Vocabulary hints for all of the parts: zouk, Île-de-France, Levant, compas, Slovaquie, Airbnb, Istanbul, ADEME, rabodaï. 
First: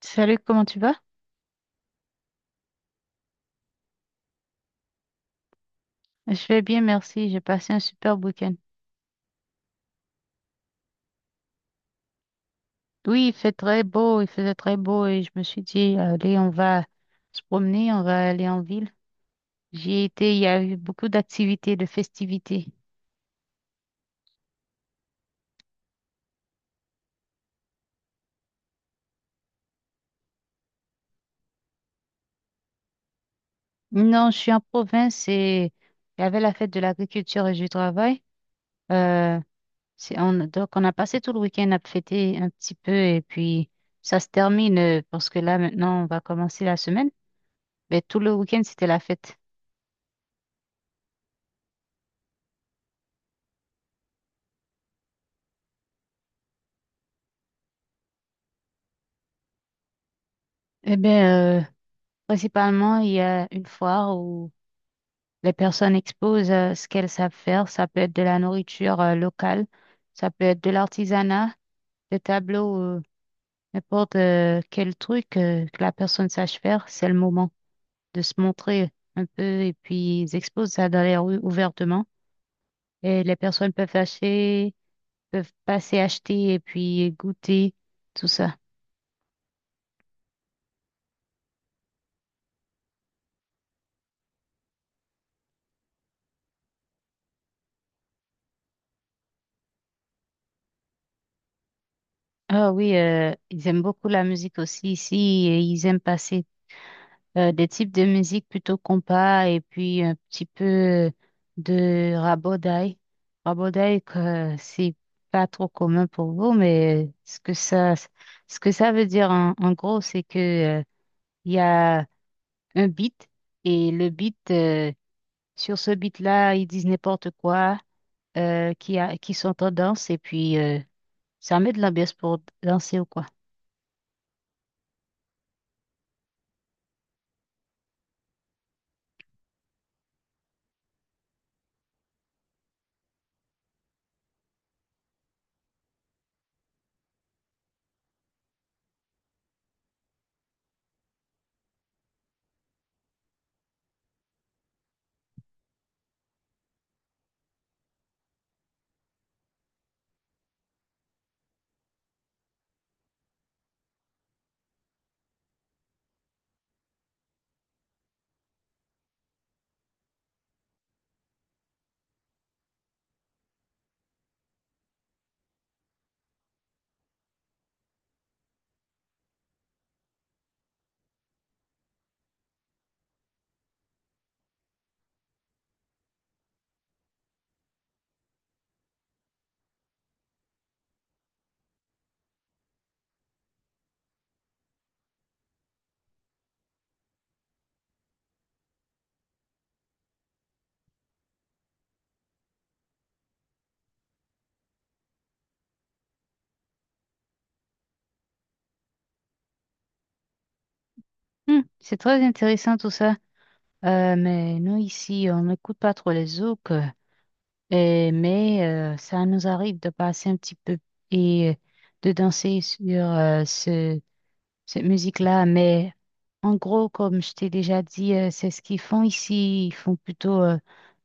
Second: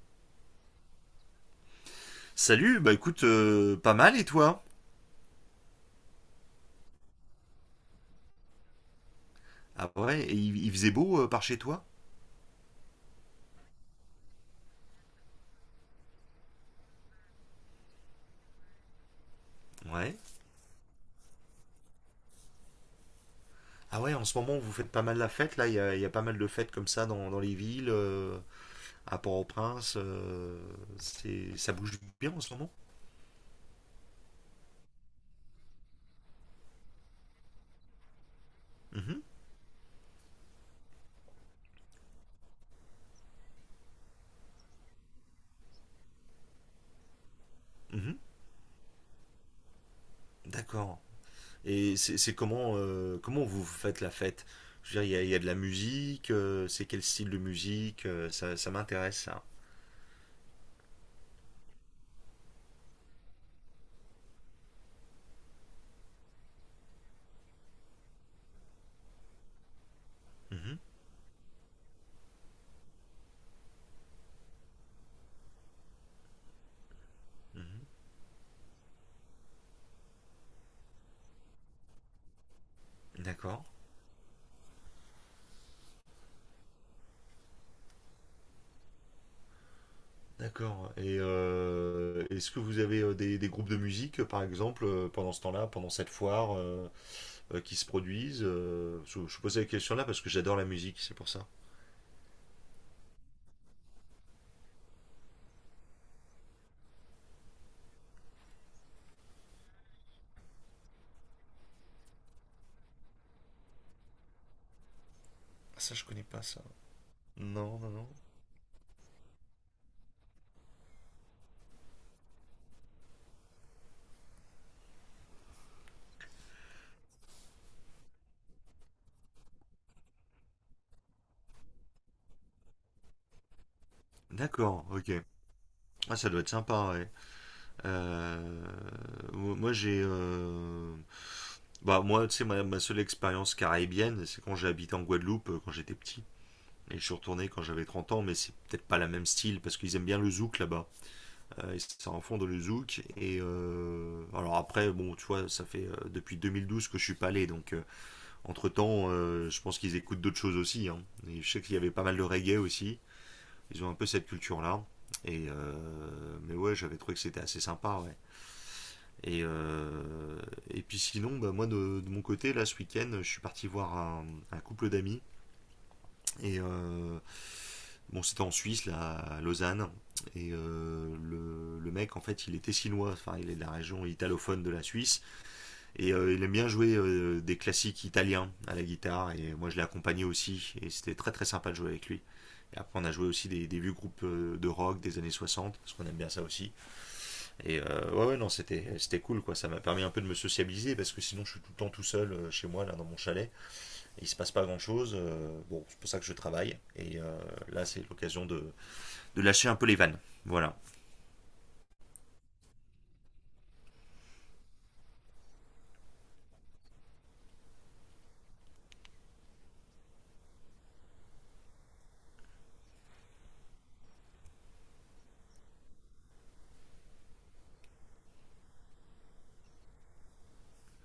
Salut, comment tu vas? Salut, écoute, pas mal et toi? Je vais bien, merci. J'ai passé un super week-end. Ah ouais, et il faisait beau, par chez toi? Oui, il fait très beau, il faisait très beau et je me suis dit, allez, on va se promener, on va aller en ville. J'y ai Ouais. été, il y a eu beaucoup d'activités, de festivités. Ah ouais, en ce moment vous faites pas mal la fête, là, il y a pas mal de fêtes comme ça dans les villes, à Port-au-Prince, ça bouge bien en ce moment? Non, je suis en province et il y avait la fête de l'agriculture et du travail. Mhm, Euh, on a passé tout le week-end à fêter un petit peu et puis ça se termine parce que là, maintenant, on va commencer la semaine. Mais mhm, tout le week-end, c'était la fête. d'accord. Et c'est comment, comment vous faites la fête? Je veux dire, il y a de la musique, c'est quel style de musique? Ça m'intéresse ça. Eh bien, principalement, il y a une foire où les personnes exposent ce qu'elles savent faire. Ça peut être de la nourriture locale, ça peut être de Mhm, l'artisanat, des tableaux, n'importe quel truc que la personne sache faire. C'est le moment mhm, de se montrer un peu et puis ils exposent ça dans les rues ouvertement. Et les d'accord. personnes peuvent acheter, peuvent passer acheter et puis goûter tout ça. D'accord. Et est-ce que vous avez des groupes de musique, par exemple, pendant ce temps-là, pendant cette foire, qui se produisent je vous posais la question là parce que j'adore la musique, c'est pour ça. Ah oui, ils aiment beaucoup la musique aussi ici et ils aiment passer des types de musique plutôt compas et puis un petit peu de rabodaï. Rabodaï, que c'est pas trop Ah, ça, je commun connais pour pas vous, ça. mais Non, non, non. ce que ça veut dire en gros, c'est que Il y a un beat et sur ce beat-là, ils disent n'importe quoi qui sont en danse et puis ça met de l'ambiance pour danser ou quoi. D'accord, ok. Ah, ça doit être sympa, ouais. Euh, mo- moi, j'ai. euh, Moi, tu sais, ma seule expérience caribéenne, c'est quand j'ai habité en Guadeloupe, quand j'étais petit. Et je suis retourné quand j'avais 30 ans, mais c'est peut-être pas la même style, parce qu'ils aiment bien le zouk là-bas. Et ça en fond de le zouk. Et alors après, bon, tu vois, ça fait depuis 2012 que je suis pas allé. Donc entre temps, je pense qu'ils écoutent d'autres choses aussi, hein. Et je sais qu'il y avait pas mal de reggae aussi. Ils ont un peu cette culture-là. Et mais ouais, j'avais trouvé que c'était assez sympa. Ouais. Et, euh, et puis sinon, bah, de mon côté, là ce week-end, je suis parti voir un couple d'amis et bon, c'était en Suisse, là, à Lausanne. Et le mec, en fait, il était chinois. Enfin, il est de la région italophone de la Suisse. Et il aime bien jouer des classiques italiens à la guitare. Et moi, je l'ai accompagné aussi. Et c'était très, très sympa de jouer avec lui. Et après, on a joué aussi des vieux groupes de rock des années 60, parce qu'on aime bien ça aussi. Et ouais, ouais, non, c'était cool, quoi. Ça m'a permis un peu de me sociabiliser, parce que sinon, je suis tout le temps tout seul chez moi, là, dans mon chalet. Il se passe pas grand chose. Bon, c'est pour ça que je travaille. Et là, c'est l'occasion lâcher un peu les vannes. Voilà. Hmm, c'est très intéressant tout ça. Mais nous ici, on n'écoute pas trop les zouks, mais ça nous arrive de passer un petit peu et de danser sur ce cette musique-là, mais en gros, comme je t'ai déjà dit, c'est ce qu'ils font ici. Ils font plutôt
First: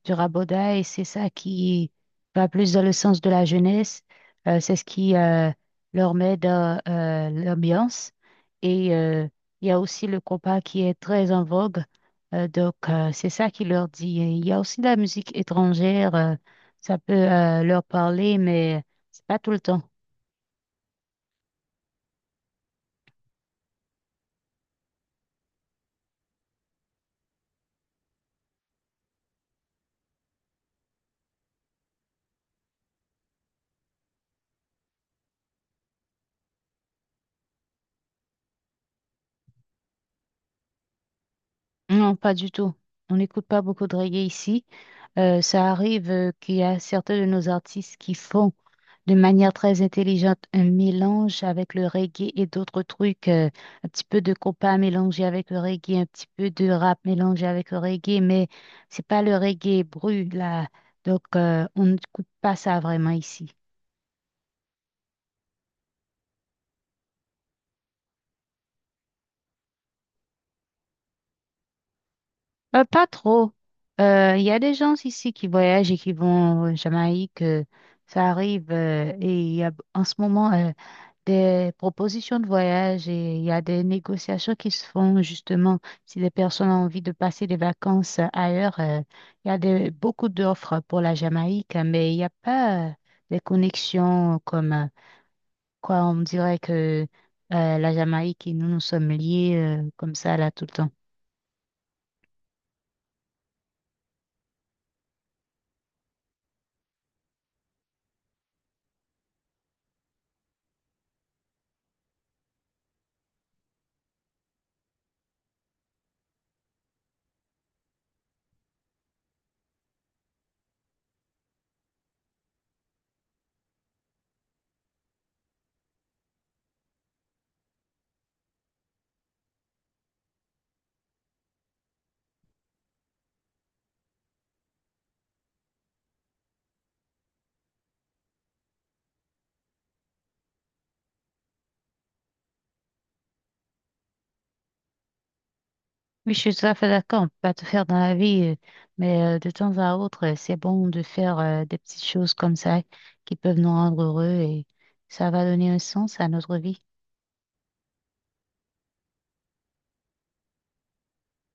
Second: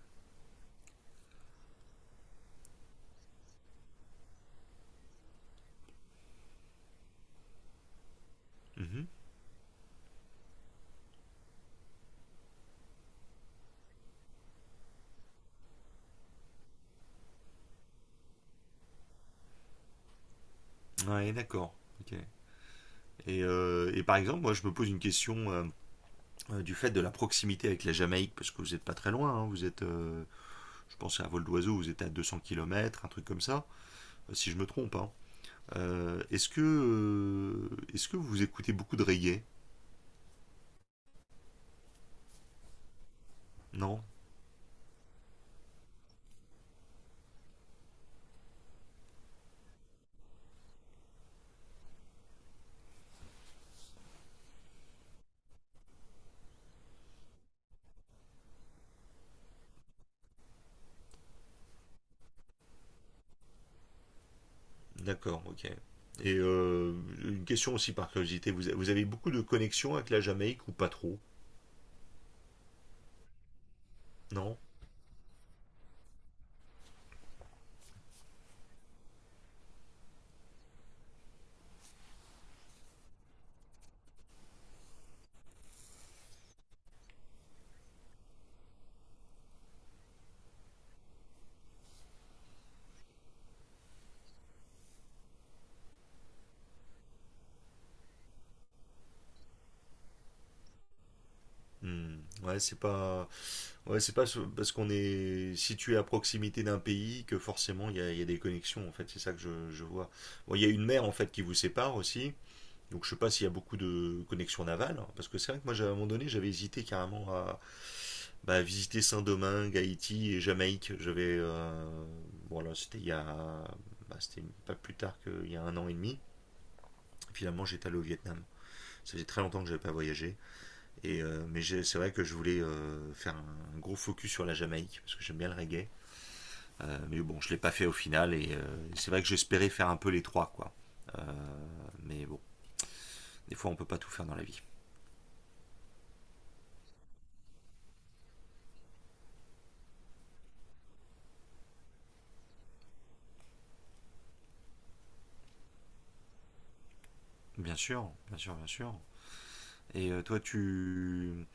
du raboda et c'est ça qui va plus dans le sens de la jeunesse. C'est ce qui leur met dans l'ambiance. Mm Et -hmm. euh, il y a aussi le compas qui est très en vogue. C'est ça qui leur dit. Et il y a aussi de la musique étrangère. Ça peut leur parler, mais c'est pas tout le temps. Ouais, d'accord. Ok. Par exemple, moi, je me pose une question du fait de la proximité avec la Jamaïque, parce que vous n'êtes pas très loin. Hein, vous êtes, je pensais à vol d'oiseau, vous êtes à 200 kilomètres un truc comme ça, si je me trompe, hein. Est-ce que, est-ce que vous écoutez beaucoup de reggae? Non, pas du tout. On n'écoute pas beaucoup de Non. reggae ici. Ça arrive qu'il y a certains de nos artistes qui font de manière très intelligente un mélange avec le reggae et d'autres trucs, un petit peu de compas mélangé avec le reggae, un petit peu de rap mélangé avec le reggae, mais c'est pas le reggae brut là. Donc on n'écoute pas ça vraiment ici. D'accord, ok. Et une question aussi par curiosité, vous avez beaucoup de connexions avec la Jamaïque ou pas trop? Pas trop. Il y Non? a des gens ici qui voyagent et qui vont en Jamaïque. Ça arrive et il y a en ce moment des propositions de voyage et il y a des négociations qui se font justement si les personnes ont envie de passer des vacances ailleurs. Il y a des, beaucoup d'offres pour la Jamaïque, mais il n'y a pas des connexions comme on dirait que la Jamaïque et nous, nous sommes liés comme ça là tout le temps. Hmm. Ouais, c'est pas, ouais, c'est pas ce- parce qu'on est situé à proximité d'un pays que forcément il y a des connexions, en fait, c'est ça que je vois. Bon, il y a une mer en fait qui vous sépare aussi. Donc je sais pas s'il y a beaucoup de connexions navales, hein, parce que c'est vrai que moi à un moment donné j'avais hésité carrément à visiter Saint-Domingue, Haïti et Jamaïque. J'avais voilà, c'était pas plus tard qu'il y a 1 an et demi. Finalement j'étais allé au Vietnam. Ça faisait très longtemps que j'avais pas voyagé, et mais c'est vrai que je voulais faire un gros focus sur la Jamaïque parce que j'aime bien le reggae. Mais bon je l'ai pas fait au final, et c'est vrai que j'espérais faire un peu les trois quoi. Euh, mais bon, des fois on peut pas tout faire dans la vie. Oui, je suis tout à fait d'accord, on peut pas tout faire dans la vie, mais de temps à autre, c'est bon de faire des petites choses comme ça qui peuvent nous rendre heureux et ça va donner un sens à notre vie. Bien sûr, bien sûr, bien sûr. Et euh, toi, tu...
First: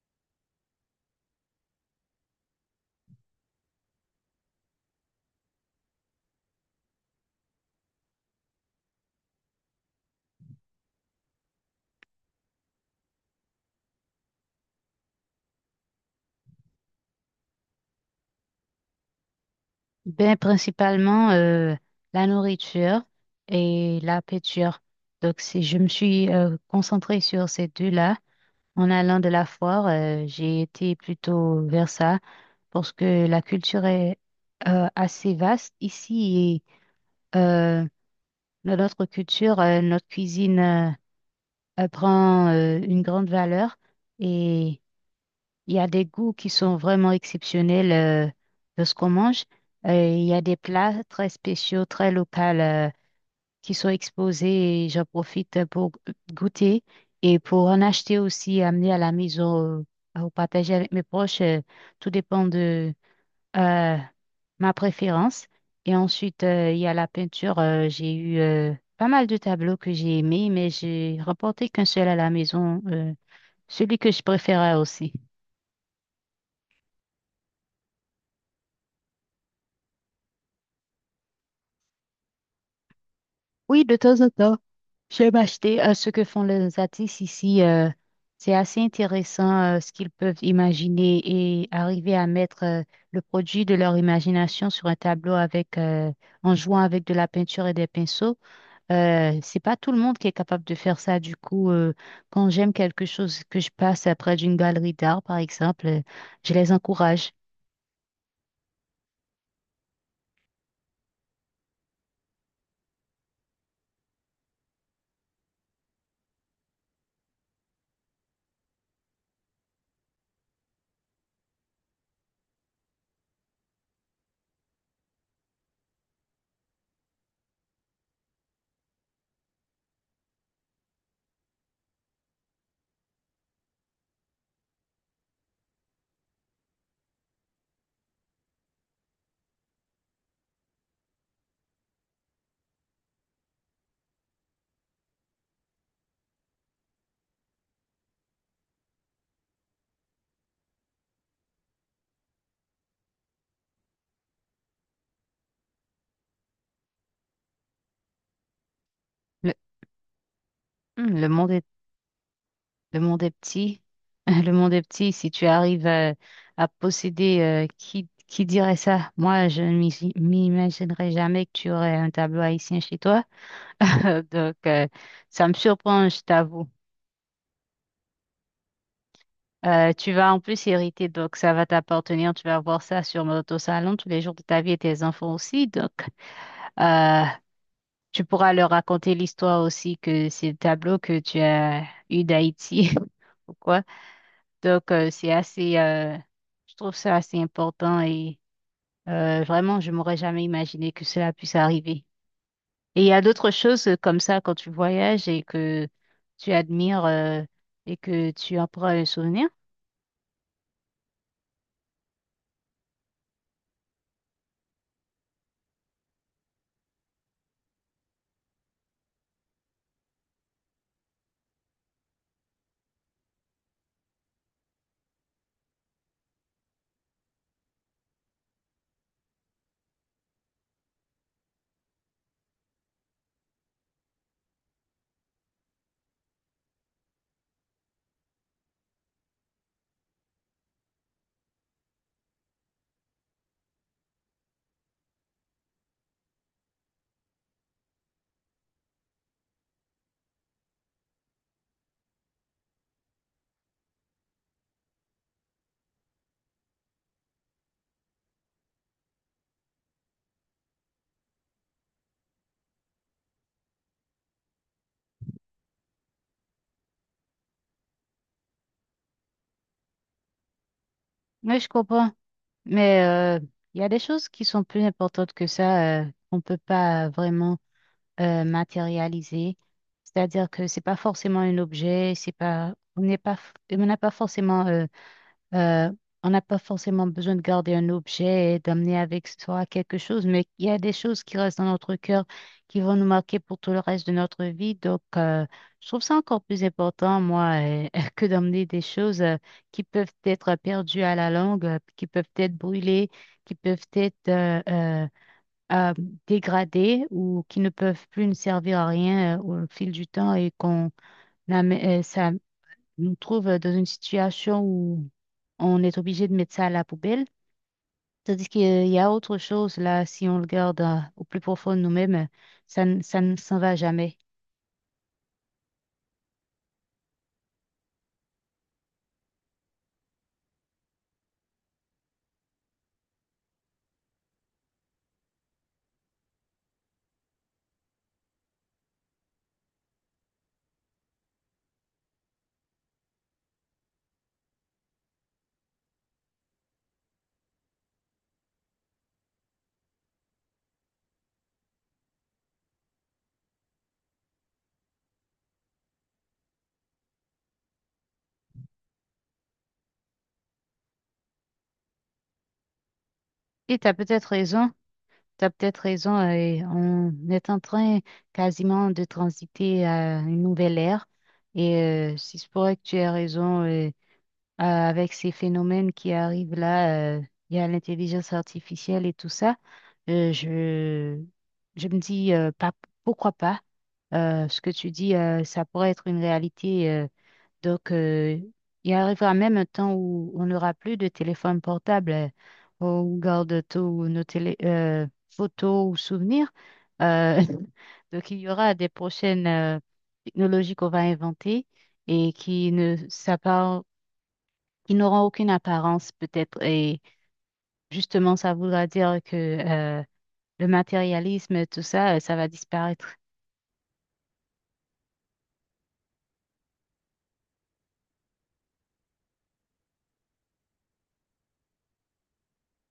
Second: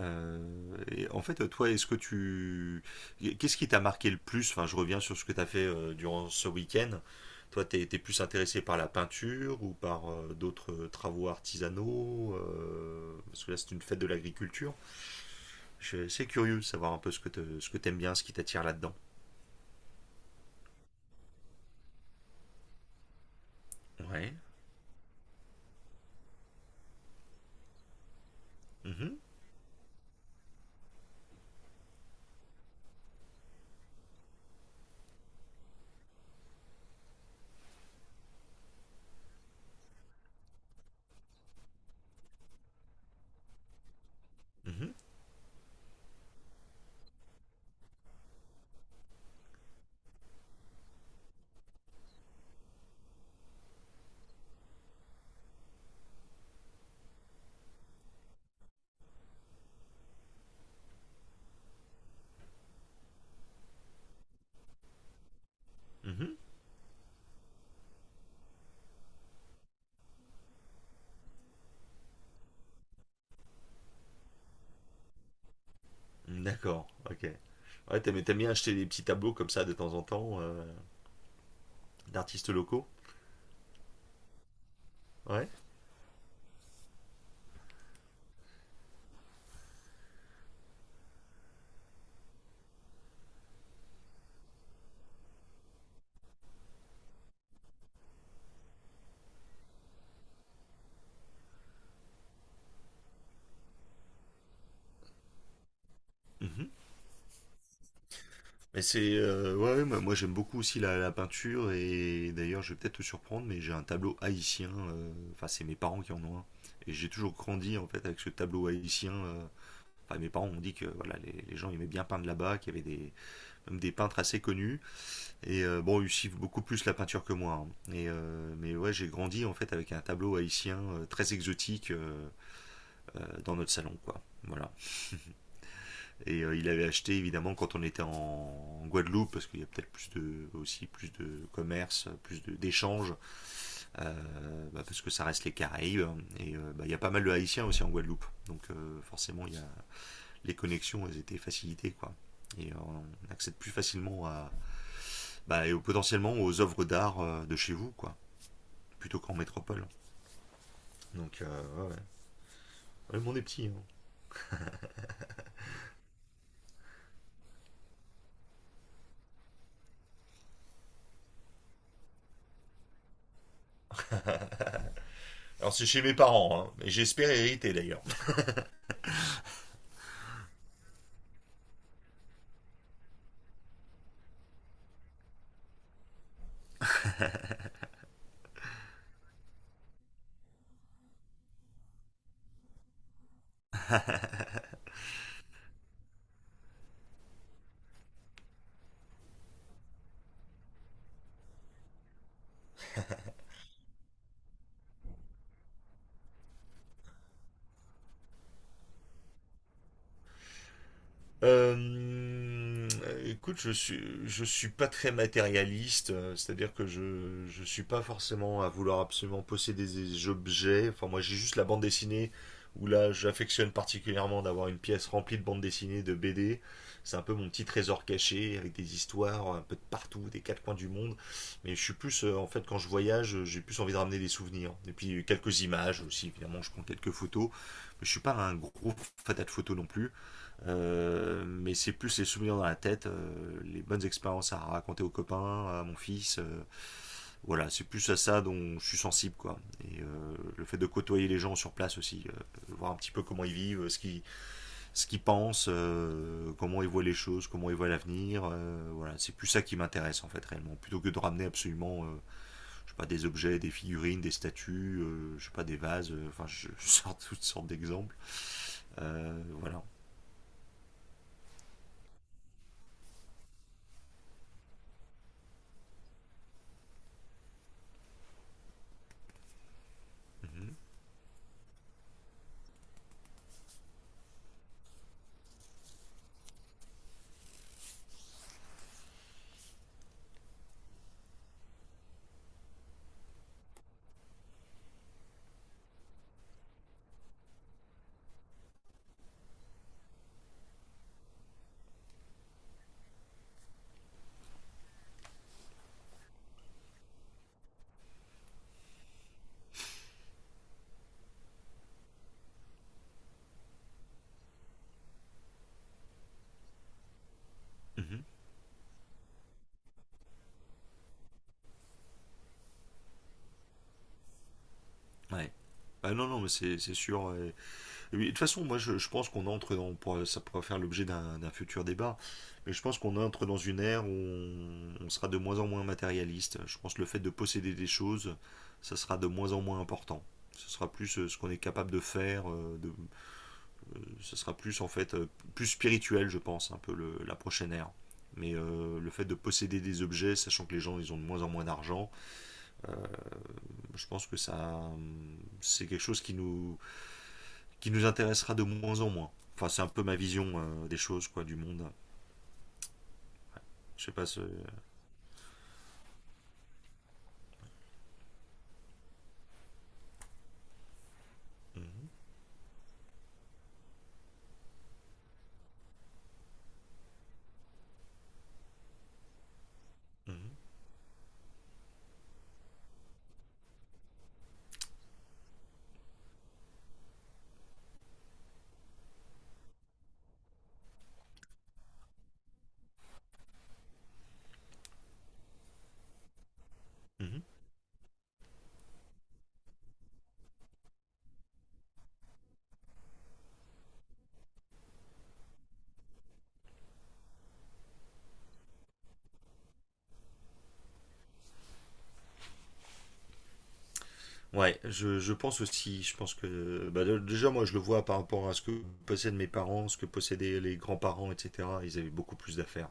et toi, est-ce que tu... Qu'est-ce qui t'a marqué le plus? Enfin, je reviens sur ce que t'as fait durant ce week-end. Toi, t'es plus intéressé par la peinture ou par d'autres travaux artisanaux? Parce que là, c'est une fête de l'agriculture. C'est curieux de savoir un peu ce que t'aimes bien, ce qui t'attire là-dedans. Ben, principalement la nourriture et la Ouais. peinture. Donc, si je me suis concentrée sur ces deux-là en Mhm, allant de la foire, j'ai été plutôt vers ça parce que la culture est assez vaste ici et dans notre culture, notre cuisine prend une grande valeur et mhm, il y a des goûts qui sont vraiment exceptionnels de ce qu'on mange. Il y a des plats très spéciaux, très locaux qui sont exposés et j'en profite pour goûter et pour en acheter aussi, amener à la maison ou partager avec mes proches. Tout dépend de euh, ma préférence. Et mhm. ensuite, il y a la peinture. J'ai eu pas mal de tableaux que j'ai aimés, mais j'ai remporté qu'un seul à la maison, celui que je préférais aussi. D'accord, ok. Ouais, t'aimes bien acheter des petits tableaux comme ça de temps en temps, d'artistes locaux? Oui, de temps en temps, j'aime Ouais. acheter ce que font les artistes ici. C'est assez intéressant ce qu'ils peuvent imaginer et arriver à mettre le produit de leur imagination sur un tableau avec, en jouant avec de la peinture et des pinceaux. C'est pas tout le monde qui est capable de faire ça. Du coup, quand j'aime quelque chose que je passe près d'une galerie d'art, par exemple, je Mhm. les encourage. Mais c'est. Ouais, ouais, moi, Moi, j'aime beaucoup aussi la peinture, et d'ailleurs je vais peut-être te surprendre, mais j'ai un tableau haïtien. Enfin, c'est mes parents qui en ont un. Et j'ai toujours grandi en fait avec ce tableau haïtien. Enfin, mes parents ont dit que voilà, les gens aimaient bien peindre là-bas, qu'il y avait des même des peintres assez connus. Et bon, ils suivent beaucoup plus la peinture que moi, hein. Mais ouais, j'ai grandi en fait avec un tableau haïtien très exotique dans notre salon, quoi. Voilà. Et il avait acheté évidemment quand on était en Guadeloupe, parce qu'il y a peut-être aussi plus de commerce, plus d'échanges, parce que ça reste les Caraïbes. Et bah, il y a pas mal de Haïtiens aussi en Guadeloupe. Donc forcément, les connexions elles étaient facilitées, quoi. Et on accède plus facilement à, bah, et potentiellement aux œuvres d'art de chez vous, quoi, plutôt qu'en Le, métropole. Hum, le Donc, monde ouais, ouais. Le Ouais, le monde est monde est petit, hein. petit. Le monde est petit. Si tu arrives à posséder, qui dirait ça? Moi, je ne m'imaginerais jamais que tu aurais un tableau haïtien chez toi. Donc, ça me Alors c'est chez surprend, mes je parents, t'avoue. hein, et j'espère hériter d'ailleurs. Tu vas en plus hériter, donc ça va t'appartenir. Tu vas voir ça sur notre salon tous les jours de ta vie et tes enfants aussi. Donc, euh, tu pourras leur raconter l'histoire aussi que c'est le tableau que tu as eu d'Haïti. Pourquoi? Donc, je trouve ça assez important et vraiment, je m'aurais jamais imaginé que cela puisse arriver. Et il y a d'autres choses comme ça quand tu voyages et que tu admires et que tu en prends un souvenir. Euh, Écoute, je suis pas très matérialiste, c'est-à-dire que je suis pas forcément à vouloir absolument posséder des objets. Enfin, moi, j'ai juste la bande dessinée où là, j'affectionne particulièrement d'avoir une pièce remplie de bandes dessinées, de BD. C'est un peu mon petit trésor caché avec des histoires un peu de partout, des quatre coins du monde. Mais je suis plus, en fait, quand je voyage, j'ai plus envie de ramener des souvenirs. Et puis quelques images aussi, évidemment, je prends quelques photos. Mais je suis pas un gros fatat de photos non plus. Mais c'est plus les souvenirs dans la tête, les bonnes expériences à raconter aux copains, à mon fils. Voilà, c'est plus à ça dont je suis sensible, quoi. Et le fait de côtoyer les gens sur place aussi, voir un petit peu comment ils vivent, ce qu'ils pensent, comment ils voient les choses, comment ils voient l'avenir. Voilà, c'est plus ça qui m'intéresse en fait réellement, plutôt que de ramener absolument, je sais pas, des objets, des figurines, des statues, je sais pas, des vases. Enfin, je, je sors toutes sortes d'exemples. Voilà. Oui, je comprends. Mais euh, il y a des choses qui sont plus importantes que ça, qu'on ne peut pas vraiment matérialiser. C'est-à-dire que Mhm. c'est pas forcément un objet, c'est pas, on n'est pas, on n'a pas forcément Euh, on n'a pas forcément besoin de garder un objet et d'amener avec soi quelque chose, mais il y a des choses qui restent dans notre cœur, qui vont nous marquer pour tout le reste de notre vie. Donc, je trouve ça encore plus important, moi, que d'emmener des choses qui peuvent être perdues à la longue, qui peuvent être brûlées, qui peuvent être euh, dégradées ou qui ne peuvent plus nous servir à rien au fil du temps et ça nous trouve dans une situation où on est obligé de mettre ça à la poubelle. Mhm. Tandis qu'il y a autre chose là, si on le garde au plus profond de nous-mêmes, ça ne s'en va jamais. Ouais. Ah non, non, mais c'est sûr. Et et oui, de toute façon, moi, je pense qu'on entre dans, ça pourra faire l'objet d'un futur débat, mais je pense qu'on entre dans une ère où on sera de moins en moins matérialiste. Je pense que le fait de posséder des choses, ça sera de moins en moins important. Ce sera plus ce qu'on est capable de faire, ce sera plus, en fait, plus spirituel, je pense, un peu la prochaine ère. Mais le fait de posséder des objets, sachant que les gens, ils ont de moins en moins d'argent, je pense que ça, c'est quelque chose qui nous intéressera de moins en moins. Enfin, c'est un peu ma vision des choses, quoi, du monde. Et tu as Je sais peut-être pas ce. raison, Tu as peut-être raison, et on est en train quasiment de transiter à une nouvelle ère. Et Mhm, si c'est vrai que tu as raison, avec ces phénomènes qui arrivent là, il y a l'intelligence artificielle et tout ça, euh, mhm, je, je me dis, pas, pourquoi pas? Ce que tu dis, ça pourrait être une réalité. Donc, euh, il arrivera même un temps où on n'aura plus de téléphone portable. On garde tous photos ou souvenirs. Euh, mhm. donc, il y aura des prochaines technologies qu'on va inventer et qui ne s'appar- qui n'auront aucune apparence peut-être. Et justement, ça voudra dire que le matérialisme, tout ça, ça va disparaître. Ouais, je pense aussi, je pense que, bah, déjà, moi, je le vois par rapport à ce que possèdent mes parents, ce que possédaient les grands-parents, etc. Ils avaient beaucoup plus d'affaires.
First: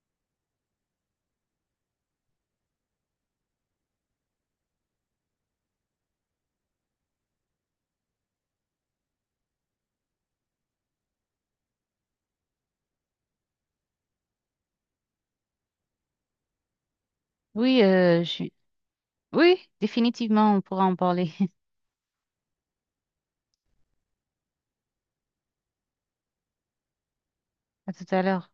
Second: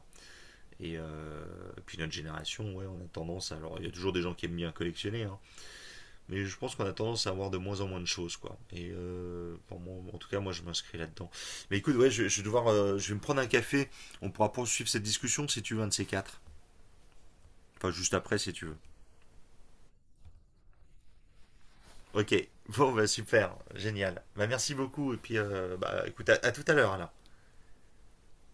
Et puis notre génération, ouais, on a tendance à. Alors, il y a toujours des gens qui aiment bien collectionner, hein. Mais je pense qu'on a tendance à avoir de moins en moins de choses, quoi. Et pour moi, en tout cas, moi, je m'inscris là-dedans. Mais écoute, ouais, je vais devoir, je vais me prendre un café. On pourra poursuivre cette discussion si tu veux, un de ces quatre. Oui, Enfin, juste euh, après, je si tu veux. Oui, définitivement, on pourra en parler. Ok. Bon, bah super, génial. Bah merci beaucoup. Et puis, bah, écoute, à tout à l'heure alors. À tout à l'heure.